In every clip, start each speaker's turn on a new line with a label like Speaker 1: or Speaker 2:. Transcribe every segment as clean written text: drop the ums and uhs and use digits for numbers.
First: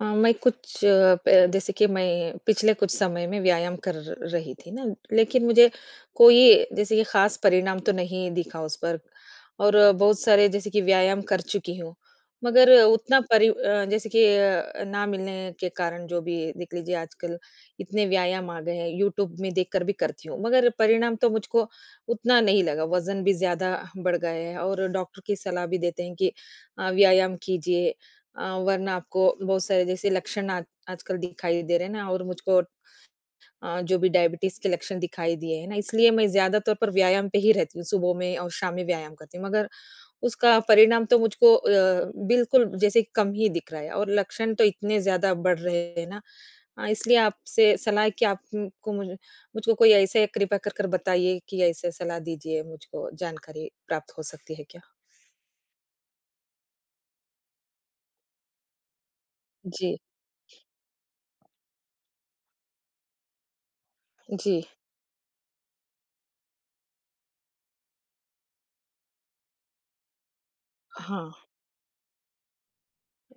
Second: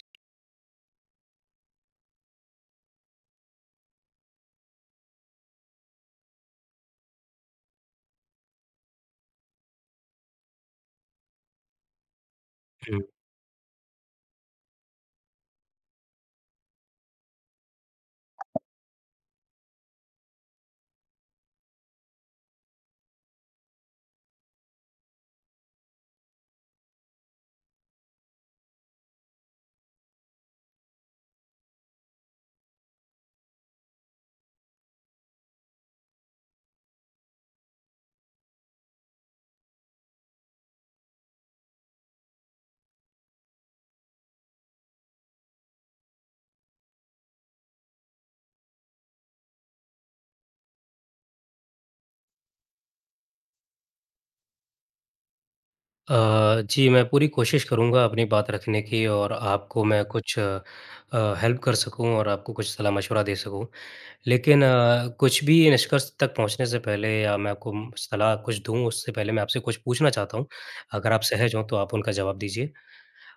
Speaker 1: मैं कुछ अ, प जैसे कि मैं पिछले कुछ समय में व्यायाम कर रही थी ना, लेकिन मुझे कोई जैसे कि ख़ास परिणाम तो नहीं दिखा उस पर। और बहुत सारे जैसे कि व्यायाम कर चुकी हूँ। मगर
Speaker 2: हुँ।
Speaker 1: उतना जैसे कि ना मिलने के कारण, जो भी देख लीजिए, आजकल इतने व्यायाम आ गए हैं, यूट्यूब में देखकर भी करती हूँ, मगर परिणाम तो मुझको उतना नहीं लगा। वज़न भी ज़्यादा बढ़ गए हैं और डॉक्टर की सलाह भी देते हैं कि व्यायाम कीजिए, वरना आपको बहुत सारे जैसे लक्षण आज आजकल दिखाई दे रहे हैं ना। और मुझको जो भी डायबिटीज के लक्षण दिखाई दिए हैं ना, इसलिए मैं ज्यादा तौर पर व्यायाम पे ही रहती हूँ। सुबह में और शाम में व्यायाम करती हूँ, मगर उसका परिणाम तो मुझको बिल्कुल जैसे कम ही दिख रहा है और लक्षण तो इतने ज्यादा बढ़ रहे हैं ना। इसलिए आपसे सलाह है कि आपको मुझे मुझको कोई ऐसे कृपा कर कर बताइए, कि ऐसे सलाह दीजिए, मुझको जानकारी प्राप्त हो सकती है क्या?
Speaker 2: जी, मैं पूरी कोशिश करूँगा अपनी बात रखने की और आपको
Speaker 1: जी,
Speaker 2: मैं कुछ हेल्प कर सकूँ और आपको कुछ सलाह-मशवरा दे सकूँ।
Speaker 1: जी।
Speaker 2: लेकिन कुछ भी निष्कर्ष तक पहुँचने से पहले या मैं आपको सलाह कुछ दूँ उससे पहले मैं आपसे कुछ पूछना चाहता हूँ। अगर आप
Speaker 1: हाँ,
Speaker 2: सहज हों तो आप उनका जवाब दीजिए?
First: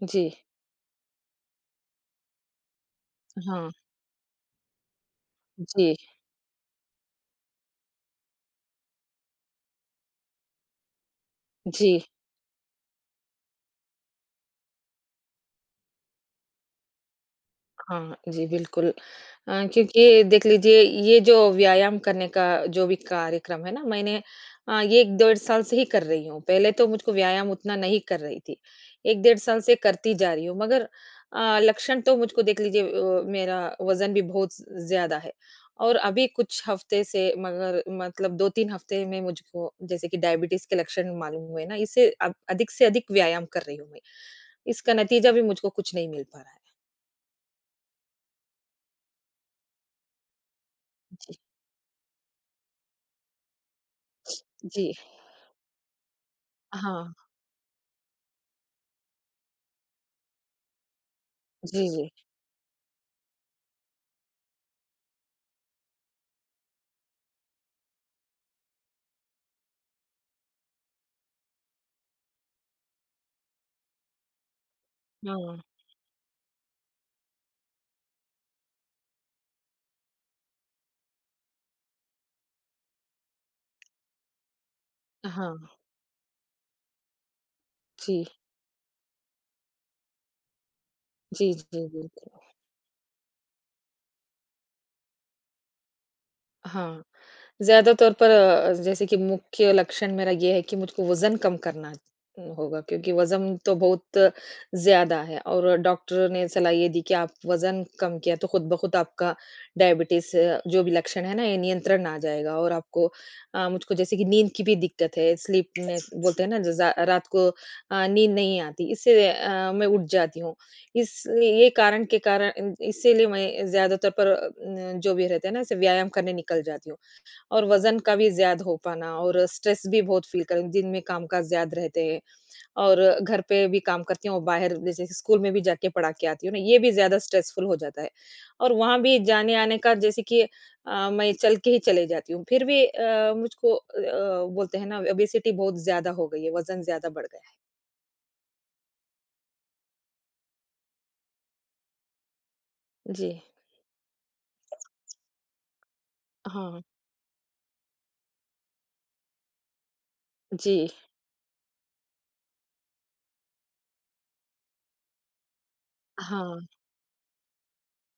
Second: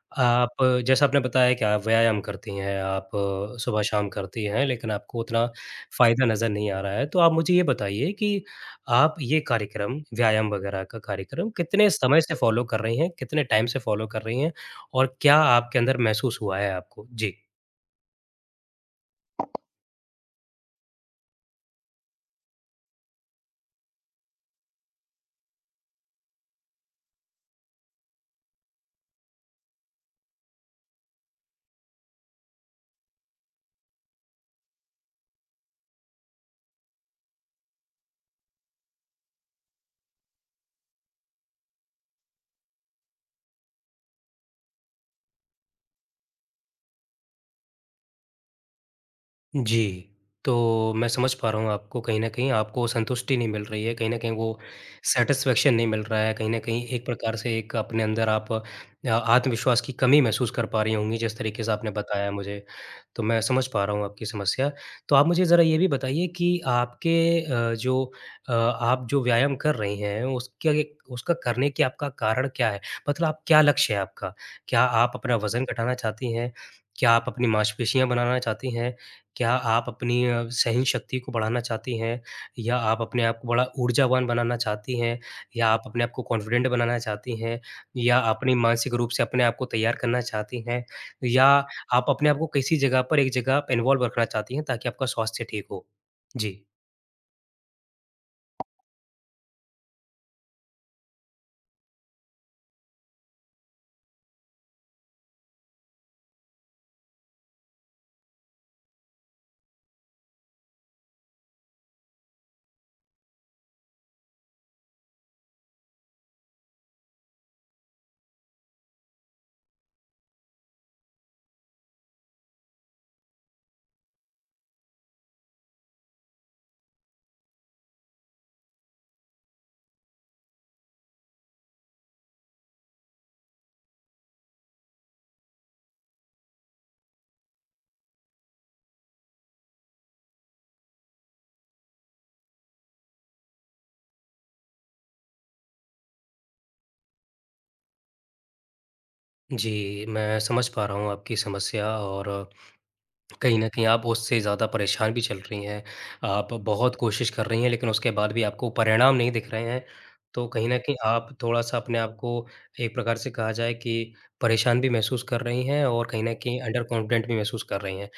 Speaker 1: जी,
Speaker 2: आप जैसा आपने बताया कि आप व्यायाम करती हैं, आप
Speaker 1: हाँ,
Speaker 2: सुबह शाम करती हैं, लेकिन आपको उतना
Speaker 1: जी,
Speaker 2: फ़ायदा नज़र नहीं आ रहा है। तो आप मुझे ये बताइए कि आप ये कार्यक्रम, व्यायाम वगैरह का कार्यक्रम
Speaker 1: जी।
Speaker 2: कितने समय से फ़ॉलो कर रही हैं? कितने टाइम से फ़ॉलो कर रही हैं? और क्या आपके अंदर महसूस हुआ है आपको? जी।
Speaker 1: हाँ, जी, बिल्कुल। क्योंकि देख लीजिए, ये जो व्यायाम करने का जो भी कार्यक्रम है ना, मैंने ये 1 डेढ़ साल से ही कर रही हूँ। पहले तो मुझको व्यायाम उतना नहीं कर रही थी। 1 डेढ़ साल से करती जा रही हूँ, मगर लक्षण तो मुझको देख लीजिए, मेरा वज़न भी बहुत ज़्यादा है। और अभी कुछ हफ्ते से, मगर मतलब 2-3 हफ्ते में मुझको जैसे कि डायबिटीज़ के लक्षण मालूम हुए ना, इससे अब अधिक से अधिक व्यायाम कर रही हूँ मैं। इसका नतीजा भी मुझको कुछ नहीं मिल पा रहा है।
Speaker 2: जी, तो मैं समझ
Speaker 1: जी,
Speaker 2: पा रहा हूँ आपको कहीं न कहीं आपको संतुष्टि नहीं मिल रही है, कहीं न कहीं वो
Speaker 1: जी।
Speaker 2: सैटिस्फैक्शन नहीं मिल रहा है, कहीं न कहीं एक
Speaker 1: हाँ,
Speaker 2: प्रकार से एक अपने अंदर आप आत्मविश्वास की कमी महसूस कर पा रही होंगी, जिस तरीके से
Speaker 1: जी,
Speaker 2: आपने
Speaker 1: जी।
Speaker 2: बताया है मुझे, तो मैं समझ पा रहा हूँ आपकी समस्या। तो आप मुझे ज़रा ये भी बताइए कि आपके अ, जो आप जो व्यायाम कर रही हैं, उसके लिए उसका करने की आपका कारण क्या है? मतलब आप क्या लक्ष्य है आपका? क्या आप अपना
Speaker 1: हाँ,
Speaker 2: वज़न घटाना चाहती हैं? क्या आप अपनी मांसपेशियाँ बनाना चाहती हैं? क्या आप अपनी सहनशक्ति को बढ़ाना चाहती हैं? या आप अपने आप को बड़ा ऊर्जावान बनाना चाहती हैं? या
Speaker 1: हाँ,
Speaker 2: आप अपने आप को कॉन्फिडेंट बनाना चाहती हैं? या
Speaker 1: जी,
Speaker 2: अपनी मानसिक रूप से अपने आप को तैयार करना चाहती हैं? या
Speaker 1: जी, जी,
Speaker 2: आप अपने आप को
Speaker 1: बिल्कुल।
Speaker 2: किसी जगह पर एक जगह पे इन्वॉल्व रखना चाहती हैं ताकि आपका स्वास्थ्य ठीक हो? जी,
Speaker 1: हाँ, ज़्यादा तौर पर जैसे कि मुख्य लक्षण मेरा ये है कि मुझको वज़न कम करना होगा, क्योंकि वज़न तो बहुत ज़्यादा है और डॉक्टर ने सलाह ये दी कि आप वज़न कम किया तो खुद ब खुद आपका डायबिटीज़ जो भी लक्षण है ना, ये नियंत्रण में आ जाएगा। और आपको मुझको जैसे कि नींद की भी दिक्कत है, स्लीपनेस बोलते हैं ना, ज ज़ा रात को नींद नहीं आती, इससे मैं उठ जाती हूँ। इस ये कारण के कारण इसीलिए मैं ज़्यादातर पर अ, न जो भी रहते हैं ना, ऐसे व्यायाम करने निकल जाती हूँ। और वज़न का भी ज़्यादा हो पाना और स्ट्रेस भी बहुत फ़ील कर, दिन में काम-काज ज़्यादा रहते हैं और घर पे भी काम करती हूँ और बाहर जैसे स्कूल में भी जाके पढ़ा के आती हूँ ना, ये भी ज़्यादा स्ट्रेसफुल हो जाता है। और वहाँ भी जाने-आने का जैसे कि मैं चल के ही चले जाती हूँ। फिर भी मुझको बोलते हैं ना, ओबेसिटी बहुत ज़्यादा हो गई है, वज़न ज़्यादा बढ़ गया
Speaker 2: जी, मैं समझ पा रहा हूँ आपकी समस्या और
Speaker 1: है। जी।
Speaker 2: कहीं न कहीं आप उससे ज़्यादा परेशान भी चल रही हैं। आप
Speaker 1: हाँ।
Speaker 2: बहुत कोशिश कर रही हैं लेकिन उसके बाद भी आपको परिणाम नहीं दिख रहे हैं। तो कहीं
Speaker 1: जी।
Speaker 2: न कहीं आप थोड़ा-सा अपने आप को एक प्रकार से कहा जाए कि परेशान भी महसूस कर रही हैं और कहीं न
Speaker 1: हाँ।
Speaker 2: कहीं अंडर कॉन्फिडेंट भी महसूस कर रही हैं।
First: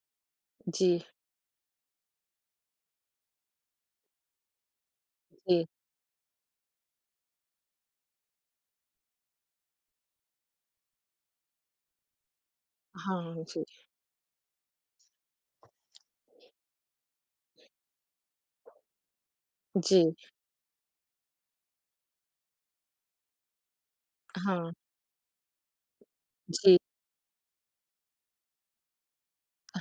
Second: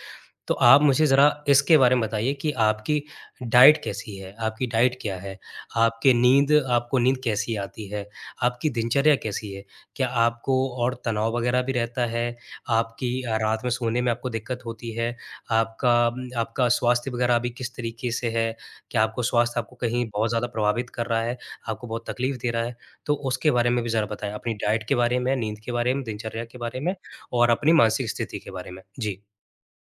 Speaker 2: तो आप
Speaker 1: जी,
Speaker 2: मुझे ज़रा इसके बारे में बताइए कि आपकी डाइट कैसी है? आपकी डाइट क्या है?
Speaker 1: जी।
Speaker 2: आपकी नींद आपको नींद कैसी आती है? आपकी दिनचर्या कैसी है? क्या आपको और तनाव वग़ैरह भी रहता है? आपकी
Speaker 1: हाँ जी,
Speaker 2: रात में सोने में आपको दिक्कत होती है? आपका आपका स्वास्थ्य वग़ैरह अभी किस तरीके से है? क्या आपको स्वास्थ्य आपको कहीं
Speaker 1: जी,
Speaker 2: बहुत ज़्यादा प्रभावित कर रहा है? आपको बहुत तकलीफ़ दे रहा है? तो उसके बारे में भी ज़रा बताएँ। अपनी
Speaker 1: हाँ,
Speaker 2: डाइट के बारे में, नींद के बारे में, दिनचर्या के
Speaker 1: जी,
Speaker 2: बारे में और अपनी मानसिक स्थिति के बारे में। जी।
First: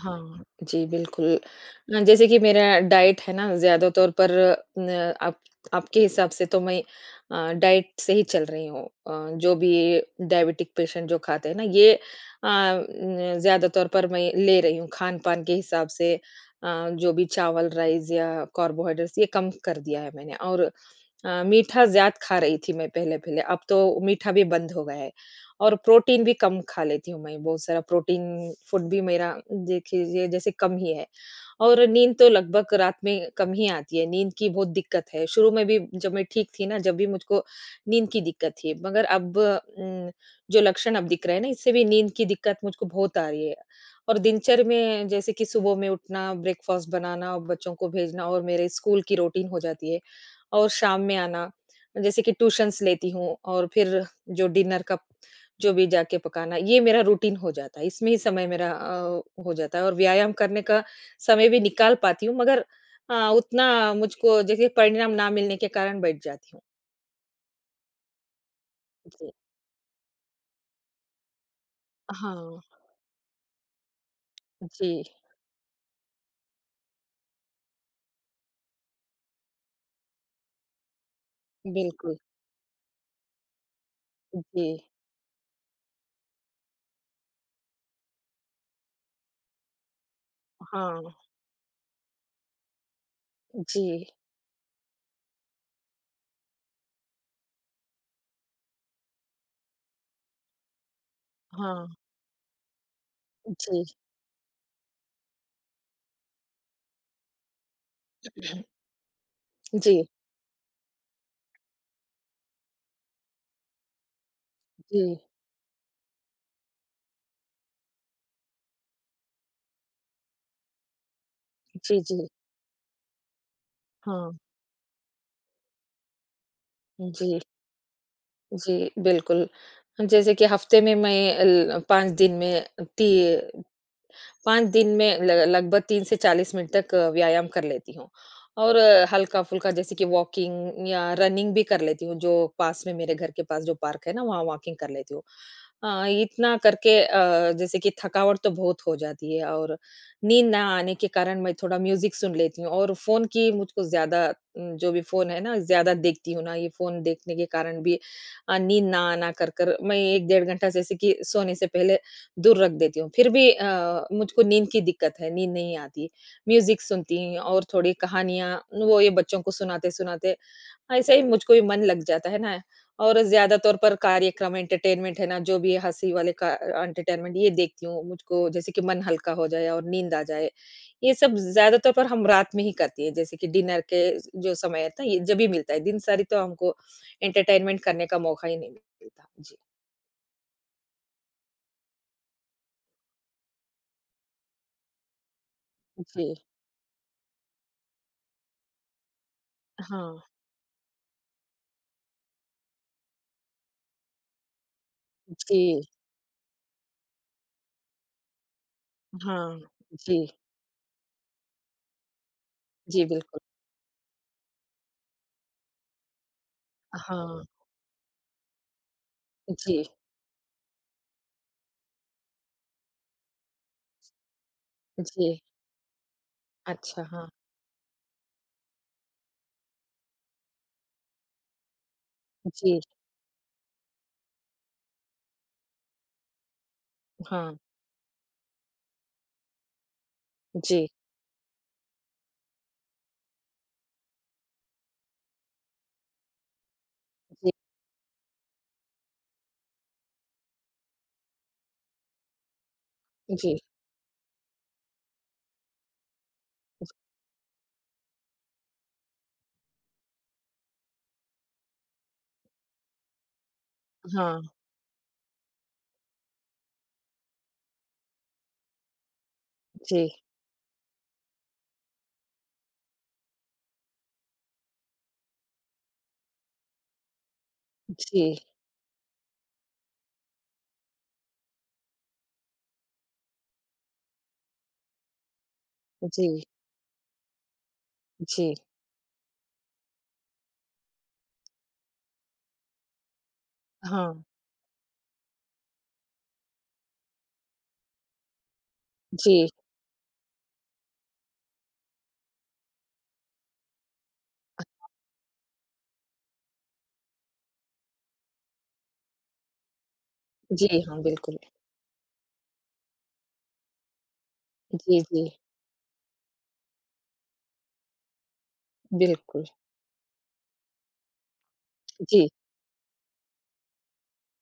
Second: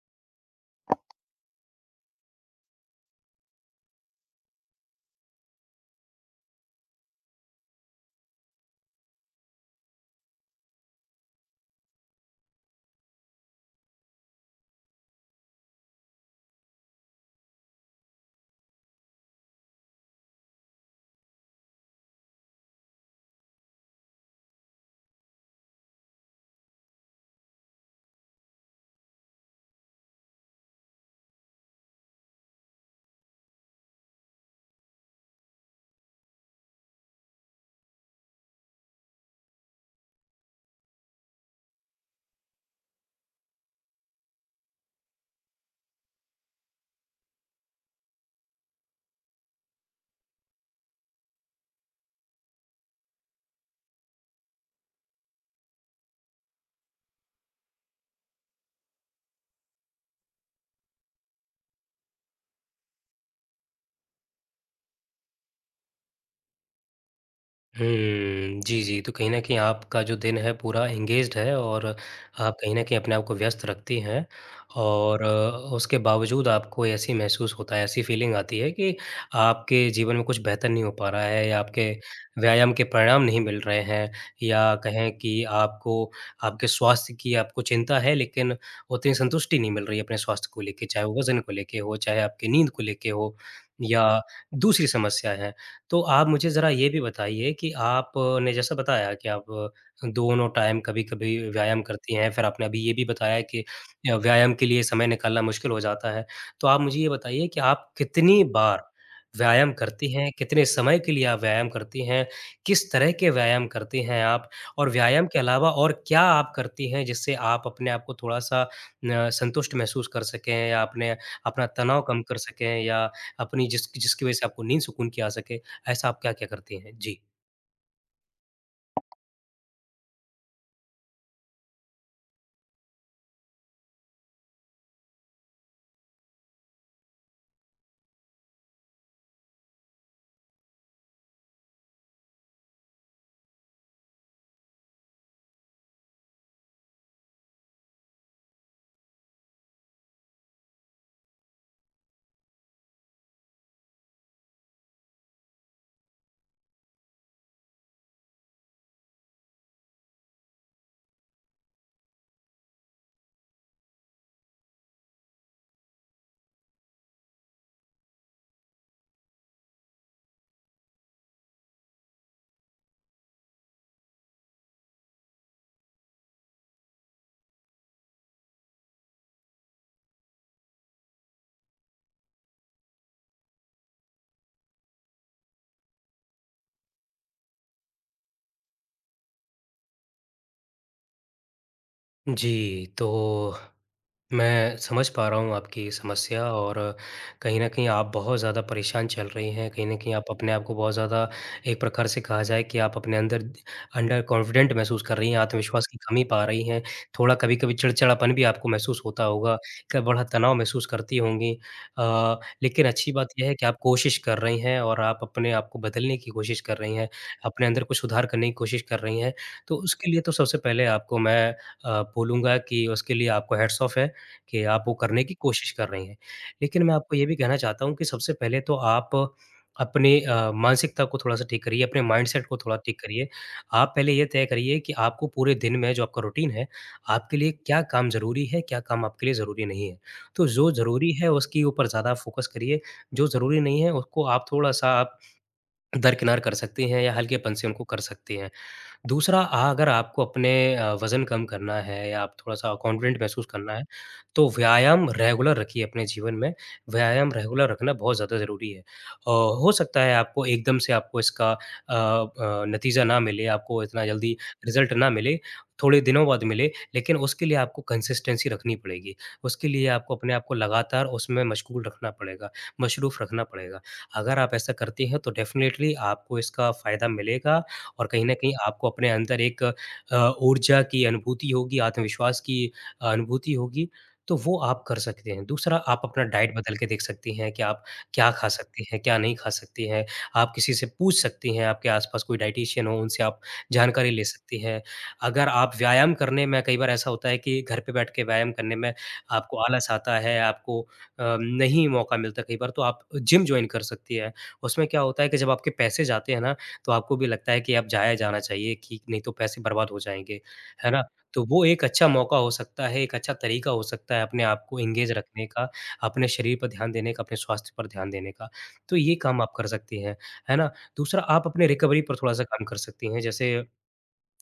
Speaker 1: हाँ, जी, बिल्कुल। जैसे कि मेरा डाइट है ना, ज़्यादा तौर पर न आप आपके हिसाब से तो मैं डाइट से ही चल रही हूँ। जो भी डायबिटिक पेशेंट जो खाते हैं ना, ये अ, न ज़्यादा तौर पर मैं ले रही हूँ, खान-पान के हिसाब से। जो भी चावल, राइस या कार्बोहाइड्रेट्स ये कम कर दिया है मैंने। और मीठा ज़्यादा खा रही थी मैं पहले-पहले, अब तो मीठा भी बंद हो गया है। और प्रोटीन भी कम खा लेती हूँ मैं, बहुत सारा प्रोटीन फूड भी मेरा देखिए जैसे कम ही है। और नींद तो लगभग रात में कम ही आती है, नींद की बहुत दिक्कत है। शुरू में भी जब मैं ठीक थी ना, जब भी मुझको नींद की दिक्कत थी, मगर अब जो लक्षण अब दिख रहे हैं ना, इससे भी नींद की दिक्कत मुझको बहुत आ रही है। और दिनचर्या में जैसे कि सुबह में उठना, ब्रेकफ़ास्ट बनाना और बच्चों को भेजना और मेरे स्कूल की रूटीन हो जाती है। और शाम में आना, जैसे कि ट्यूशन्स लेती हूँ और फिर जो डिनर का जो भी जाके पकाना, ये मेरा रूटीन हो जाता है। इसमें ही समय मेरा हो जाता है और व्यायाम करने का समय भी निकाल पाती हूँ, मगर उतना मुझको जैसे परिणाम ना मिलने के कारण बैठ जाती हूँ।
Speaker 2: हुँ, जी, जी। तो कहीं
Speaker 1: जी।
Speaker 2: न कहीं आपका जो दिन है पूरा एंगेज्ड है और आप
Speaker 1: हाँ।
Speaker 2: कहीं न कहीं अपने आप को व्यस्त रखती हैं
Speaker 1: जी,
Speaker 2: और उसके बावजूद आपको ऐसी महसूस होता है, ऐसी फ़ीलिंग आती है कि आपके जीवन में कुछ बेहतर नहीं हो पा रहा है या आपके
Speaker 1: बिल्कुल।
Speaker 2: व्यायाम के परिणाम नहीं मिल रहे हैं
Speaker 1: जी,
Speaker 2: या कहें कि आपको आपके स्वास्थ्य की आपको चिंता है लेकिन उतनी संतुष्टि नहीं मिल रही है अपने स्वास्थ्य को लेके, चाहे
Speaker 1: हाँ।
Speaker 2: वो वज़न को लेके हो, चाहे आपकी नींद को लेके हो या
Speaker 1: जी,
Speaker 2: दूसरी समस्या है। तो आप मुझे ज़रा ये भी बताइए कि आपने जैसा बताया कि आप दोनों टाइम कभी-कभी व्यायाम
Speaker 1: हाँ।
Speaker 2: करती हैं, फिर आपने अभी ये भी बताया कि
Speaker 1: जी,
Speaker 2: व्यायाम के लिए समय निकालना मुश्किल हो जाता है। तो आप मुझे ये बताइए कि आप कितनी बार व्यायाम
Speaker 1: जी,
Speaker 2: करती हैं? कितने समय के लिए आप व्यायाम करती हैं? किस तरह के व्यायाम करती हैं आप? और
Speaker 1: जी,
Speaker 2: व्यायाम के अलावा और क्या आप करती हैं जिससे आप अपने आप को थोड़ा-सा न संतुष्ट महसूस कर सकें या अपने अपना
Speaker 1: जी,
Speaker 2: तनाव कम
Speaker 1: जी।
Speaker 2: कर सकें या अपनी जिस जिसकी
Speaker 1: हाँ,
Speaker 2: वज़ह से आपको नींद सुकून की आ सके? ऐसा आप क्या-क्या करती हैं? जी।
Speaker 1: जी। जी, बिल्कुल। जैसे कि हफ़्ते में मैं अल 5 दिन में ती 5 दिन में ल लगभग 30 से 40 मिनट तक व्यायाम कर लेती हूँ। और हल्का-फुल्का जैसे कि वॉकिंग या रनिंग भी कर लेती हूँ, जो पास में मेरे घर के पास जो पार्क है ना, वहाँ वॉकिंग कर लेती हूँ। इतना करके जैसे कि थकावट तो बहुत हो जाती है। और नींद ना आने के कारण मैं थोड़ा म्यूज़िक सुन लेती हूँ और फ़ोन की मुझको ज़्यादा जो भी फ़ोन है ना, ज़्यादा देखती हूँ ना, ये फ़ोन देखने के कारण भी नींद ना आना, कर, कर मैं 1 डेढ़ घंटा जैसे कि सोने से पहले दूर रख देती हूँ। फिर भी मुझको नींद की दिक्कत है, नींद नहीं आती। म्यूज़िक सुनती हूँ और थोड़ी कहानियाँ वो ये बच्चों को सुनाते-सुनाते ऐसे ही मुझको भी मन लग जाता है ना। और ज़्यादा तौर पर कार्यक्रम एंटरटेनमेंट है ना, जो भी हँसी वाले का एंटरटेनमेंट ये देखती हूँ। मुझको जैसे कि मन हल्का हो जाए और नींद आ जाए। ये सब ज़्यादा तौर पर हम रात में ही करती हैं, जैसे कि डिनर के जो समय होता है ना, ये जब ही मिलता है। दिन सारी तो हमको एंटरटेनमेंट करने का मौका ही नहीं मिलता। जी।
Speaker 2: जी, तो मैं समझ पा रहा हूँ आपकी
Speaker 1: जी।
Speaker 2: समस्या और कहीं न कहीं आप बहुत ज़्यादा परेशान चल रही हैं। कहीं न कहीं
Speaker 1: हाँ।
Speaker 2: आप अपने आप को बहुत ज़्यादा एक प्रकार से कहा जाए कि आप अपने अंदर अंडर कॉन्फिडेंट महसूस कर रही हैं,
Speaker 1: जी।
Speaker 2: आत्मविश्वास की कमी पा रही हैं। थोड़ा कभी-कभी चिड़चिड़ापन भी आपको महसूस होता होगा,
Speaker 1: हाँ,
Speaker 2: क बड़ा
Speaker 1: जी।
Speaker 2: तनाव महसूस करती होंगी। लेकिन
Speaker 1: जी,
Speaker 2: अच्छी बात
Speaker 1: बिल्कुल।
Speaker 2: यह है कि आप कोशिश कर रही हैं और आप अपने आप को बदलने की कोशिश कर रही हैं,
Speaker 1: हाँ,
Speaker 2: अपने अंदर कुछ सुधार करने की कोशिश कर रही हैं।
Speaker 1: जी,
Speaker 2: तो उसके लिए तो सबसे पहले आपको मैं बोलूँगा कि उसके लिए आपको हैट्स ऑफ है। कि आप वो करने
Speaker 1: जी।
Speaker 2: की कोशिश कर रही हैं। लेकिन मैं
Speaker 1: अच्छा,
Speaker 2: आपको ये
Speaker 1: हाँ।
Speaker 2: भी कहना चाहता हूँ कि सबसे पहले तो आप अपने मानसिकता को थोड़ा-सा ठीक करिए, अपने माइंडसेट को थोड़ा
Speaker 1: जी,
Speaker 2: ठीक करिए। आप पहले ये तय करिए कि आपको पूरे दिन में जो आपका रूटीन है, आपके लिए
Speaker 1: हाँ।
Speaker 2: क्या काम ज़रूरी है, क्या काम आपके लिए ज़रूरी नहीं है। तो जो
Speaker 1: जी,
Speaker 2: ज़रूरी है उसके ऊपर ज़्यादा फोकस करिए, जो ज़रूरी नहीं है उसको आप थोड़ा-सा आप दरकिनार कर सकती हैं या
Speaker 1: जी,
Speaker 2: हल्के-पन से उनको कर सकती हैं। दूसरा अगर आपको अपने वज़न कम करना है या आप थोड़ा-सा कॉन्फिडेंट महसूस
Speaker 1: जी।
Speaker 2: करना है, तो व्यायाम रेगुलर रखिए अपने जीवन में। व्यायाम रेगुलर रखना बहुत ज़्यादा ज़रूरी है। हो सकता है आपको एकदम से आपको इसका नतीजा ना मिले, आपको इतना जल्दी
Speaker 1: हाँ,
Speaker 2: रिज़ल्ट ना मिले, थोड़े दिनों बाद मिले, लेकिन उसके लिए आपको कंसिस्टेंसी रखनी पड़ेगी। उसके लिए
Speaker 1: जी,
Speaker 2: आपको अपने आप को लगातार उसमें मशगूल रखना पड़ेगा, मशरूफ़ रखना पड़ेगा। अगर आप ऐसा करती हैं, तो डेफ़िनेटली आपको इसका फ़ायदा मिलेगा और कहीं न
Speaker 1: जी,
Speaker 2: कहीं आपको अपने अंदर एक ऊर्जा की अनुभूति होगी, आत्मविश्वास की अनुभूति होगी, तो वो आप कर सकते हैं। दूसरा आप अपना
Speaker 1: जी,
Speaker 2: डाइट बदल के देख सकती हैं कि आप क्या खा
Speaker 1: जी।
Speaker 2: सकती हैं, क्या नहीं खा सकती हैं। आप किसी से पूछ सकती हैं, आपके आस-पास कोई डायटीशियन हो, उनसे आप जानकारी
Speaker 1: हाँ,
Speaker 2: ले सकती हैं। अगर आप व्यायाम करने में कई बार ऐसा होता है कि घर पे बैठ के व्यायाम करने में
Speaker 1: जी,
Speaker 2: आपको आलस आता है, आपको नहीं मौका मिलता कई बार, तो आप जिम जॉइन कर सकती हैं।
Speaker 1: अ,
Speaker 2: उसमें क्या होता है कि जब आपके पैसे जाते हैं ना तो आपको भी लगता है कि अब जाया जाना चाहिए कि नहीं तो पैसे बर्बाद हो जाएँगे,
Speaker 1: जी,
Speaker 2: है
Speaker 1: हाँ,
Speaker 2: ना?
Speaker 1: बिल्कुल।
Speaker 2: तो वो एक अच्छा मौका हो सकता है, एक अच्छा तरीका हो सकता है अपने आप को
Speaker 1: जी,
Speaker 2: एंगेज
Speaker 1: जी,
Speaker 2: रखने का, अपने शरीर पर ध्यान देने का, अपने स्वास्थ्य पर ध्यान देने का। तो ये काम
Speaker 1: बिल्कुल।
Speaker 2: आप कर सकती हैं, है ना? दूसरा आप अपने रिकवरी पर
Speaker 1: जी,
Speaker 2: थोड़ा-सा काम कर सकती हैं, जैसे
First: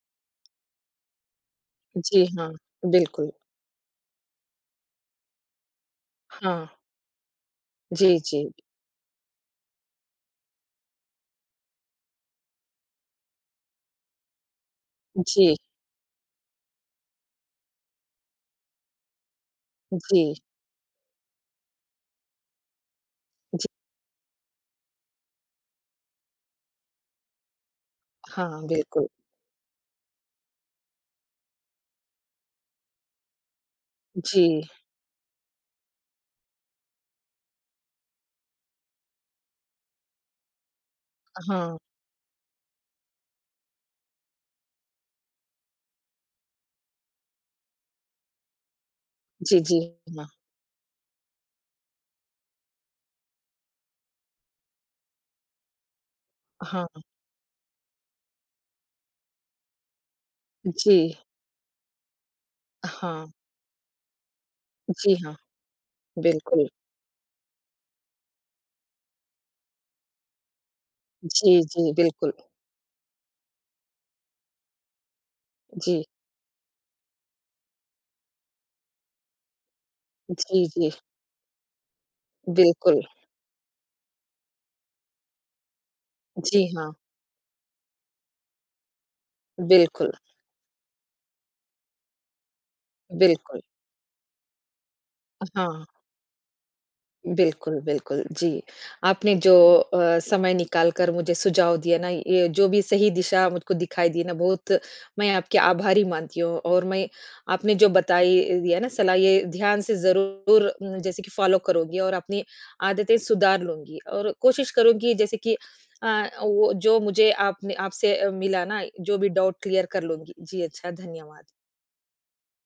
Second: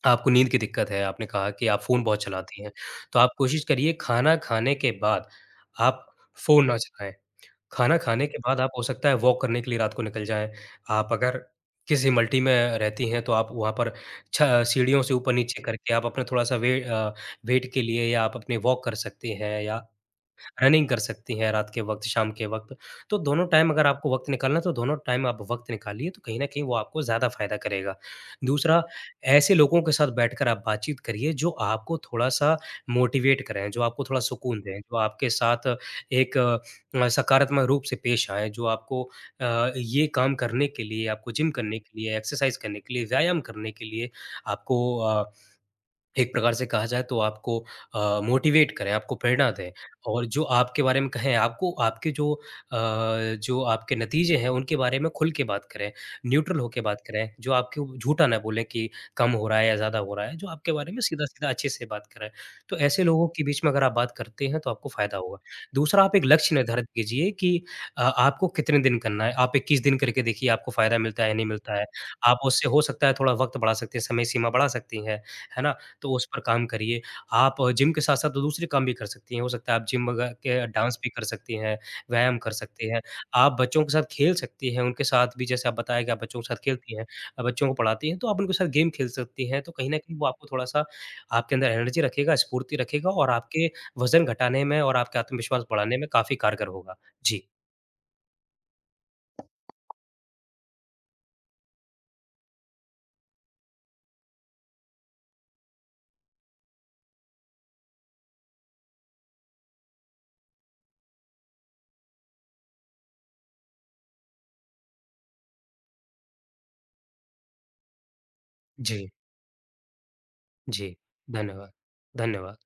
Speaker 2: आपको नींद की दिक्कत है, आपने कहा कि आप फ़ोन बहुत
Speaker 1: जी, हाँ,
Speaker 2: चलाती हैं, तो
Speaker 1: बिल्कुल।
Speaker 2: आप कोशिश करिए खाना खाने के बाद आप
Speaker 1: हाँ,
Speaker 2: फ़ोन ना चलाएँ। खाना
Speaker 1: जी,
Speaker 2: खाने के
Speaker 1: जी,
Speaker 2: बाद आप हो सकता है वॉक करने के लिए रात को निकल जाएँ। आप अगर किसी मल्टी में रहती हैं तो आप वहाँ पर छ सीढ़ियों से
Speaker 1: जी,
Speaker 2: ऊपर-नीचे करके आप अपना थोड़ा-सा वेट के लिए या आप अपने वॉक कर सकती हैं या
Speaker 1: जी,
Speaker 2: रनिंग कर सकती हैं रात के वक़्त, शाम के वक़्त। तो दोनों
Speaker 1: जी।
Speaker 2: टाइम अगर आपको वक़्त निकालना है, तो दोनों टाइम आप वक़्त निकालिए, तो कहीं न कहीं वो आपको ज़्यादा फ़ायदा करेगा।
Speaker 1: हाँ,
Speaker 2: दूसरा,
Speaker 1: बिल्कुल।
Speaker 2: ऐसे लोगों के साथ बैठकर आप बातचीत करिए जो आपको थोड़ा-सा मोटिवेट करें, जो आपको थोड़ा
Speaker 1: जी,
Speaker 2: सुकून दें, जो आपके साथ एक सकारात्मक रूप से पेश आएँ, जो आपको ये काम करने के लिए, आपको जिम
Speaker 1: हाँ।
Speaker 2: करने के लिए, एक्सरसाइज़ करने के लिए, व्यायाम करने के लिए, आपको अ एक प्रकार से कहा जाए तो आपको मोटिवेट करें, आपको प्रेरणा
Speaker 1: जी,
Speaker 2: दें
Speaker 1: जी,
Speaker 2: और
Speaker 1: हाँ,
Speaker 2: जो आपके बारे में कहें, आपको आपके जो आपके नतीजे हैं, उनके बारे में खुल के बात करें, न्यूट्रल होके बात
Speaker 1: हाँ।
Speaker 2: करें, जो आपके उ झूठा ना बोलें कि कम हो रहा है या ज़्यादा हो रहा है, जो आपके बारे
Speaker 1: जी,
Speaker 2: में सीधा-सीधा अच्छे से बात करें। तो ऐसे
Speaker 1: हाँ,
Speaker 2: लोगों के बीच में अगर आप बात करते हैं, तो आपको
Speaker 1: जी,
Speaker 2: फ़ायदा
Speaker 1: हाँ,
Speaker 2: होगा। दूसरा, आप एक लक्ष्य
Speaker 1: बिल्कुल।
Speaker 2: निर्धारित कीजिए कि आपको कितने दिन करना है। आप 21 दिन करके देखिए, आपको फ़ायदा मिलता है, या नहीं
Speaker 1: जी,
Speaker 2: मिलता है।
Speaker 1: जी, बिल्कुल।
Speaker 2: आप उससे हो सकता है थोड़ा वक़्त बढ़ा सकते हैं, समय सीमा बढ़ा सकती हैं, है ना?
Speaker 1: जी।
Speaker 2: तो उस पर काम करिए। आप जिम के साथ-साथ तो दूसरे काम भी कर सकती हैं। हो सकता है आप जिम वगै
Speaker 1: जी,
Speaker 2: के
Speaker 1: जी,
Speaker 2: डांस भी कर सकती हैं, व्यायाम कर सकती हैं।
Speaker 1: बिल्कुल।
Speaker 2: आप बच्चों के साथ खेल सकती हैं, उनके साथ भी जैसे आप बताया कि आप बच्चों के साथ
Speaker 1: जी हाँ,
Speaker 2: खेलती हैं, बच्चों को पढ़ाती हैं, तो आप उनके साथ गेम खेल सकती हैं। तो कहीं न
Speaker 1: बिल्कुल,
Speaker 2: कहीं वो आपको थोड़ा-सा आपके अंदर एनर्जी रखेगा, स्फूर्ति रखेगा और
Speaker 1: बिल्कुल।
Speaker 2: आपके वज़न घटाने में और आपके आत्मविश्वास
Speaker 1: हाँ,
Speaker 2: बढ़ाने में काफ़ी कारगर होगा। जी,
Speaker 1: बिल्कुल, बिल्कुल, जी। आपने जो समय निकाल कर मुझे सुझाव दिया ना, ये जो भी सही दिशा मुझको दिखाई दी ना, बहुत मैं आपकी आभारी मानती हूँ। और मैं आपने जो बताई दिया ना सलाह, ये ध्यान से ज़रूर जैसे कि फ़ॉलो करूँगी और अपनी आदतें सुधार लूँगी और कोशिश करूँगी जैसे कि वो जो मुझे आपने आपसे मिला ना,
Speaker 2: जी,
Speaker 1: जो भी डाउट क्लियर कर लूँगी। जी,
Speaker 2: जी।
Speaker 1: अच्छा, धन्यवाद।
Speaker 2: धन्यवाद। धन्यवाद।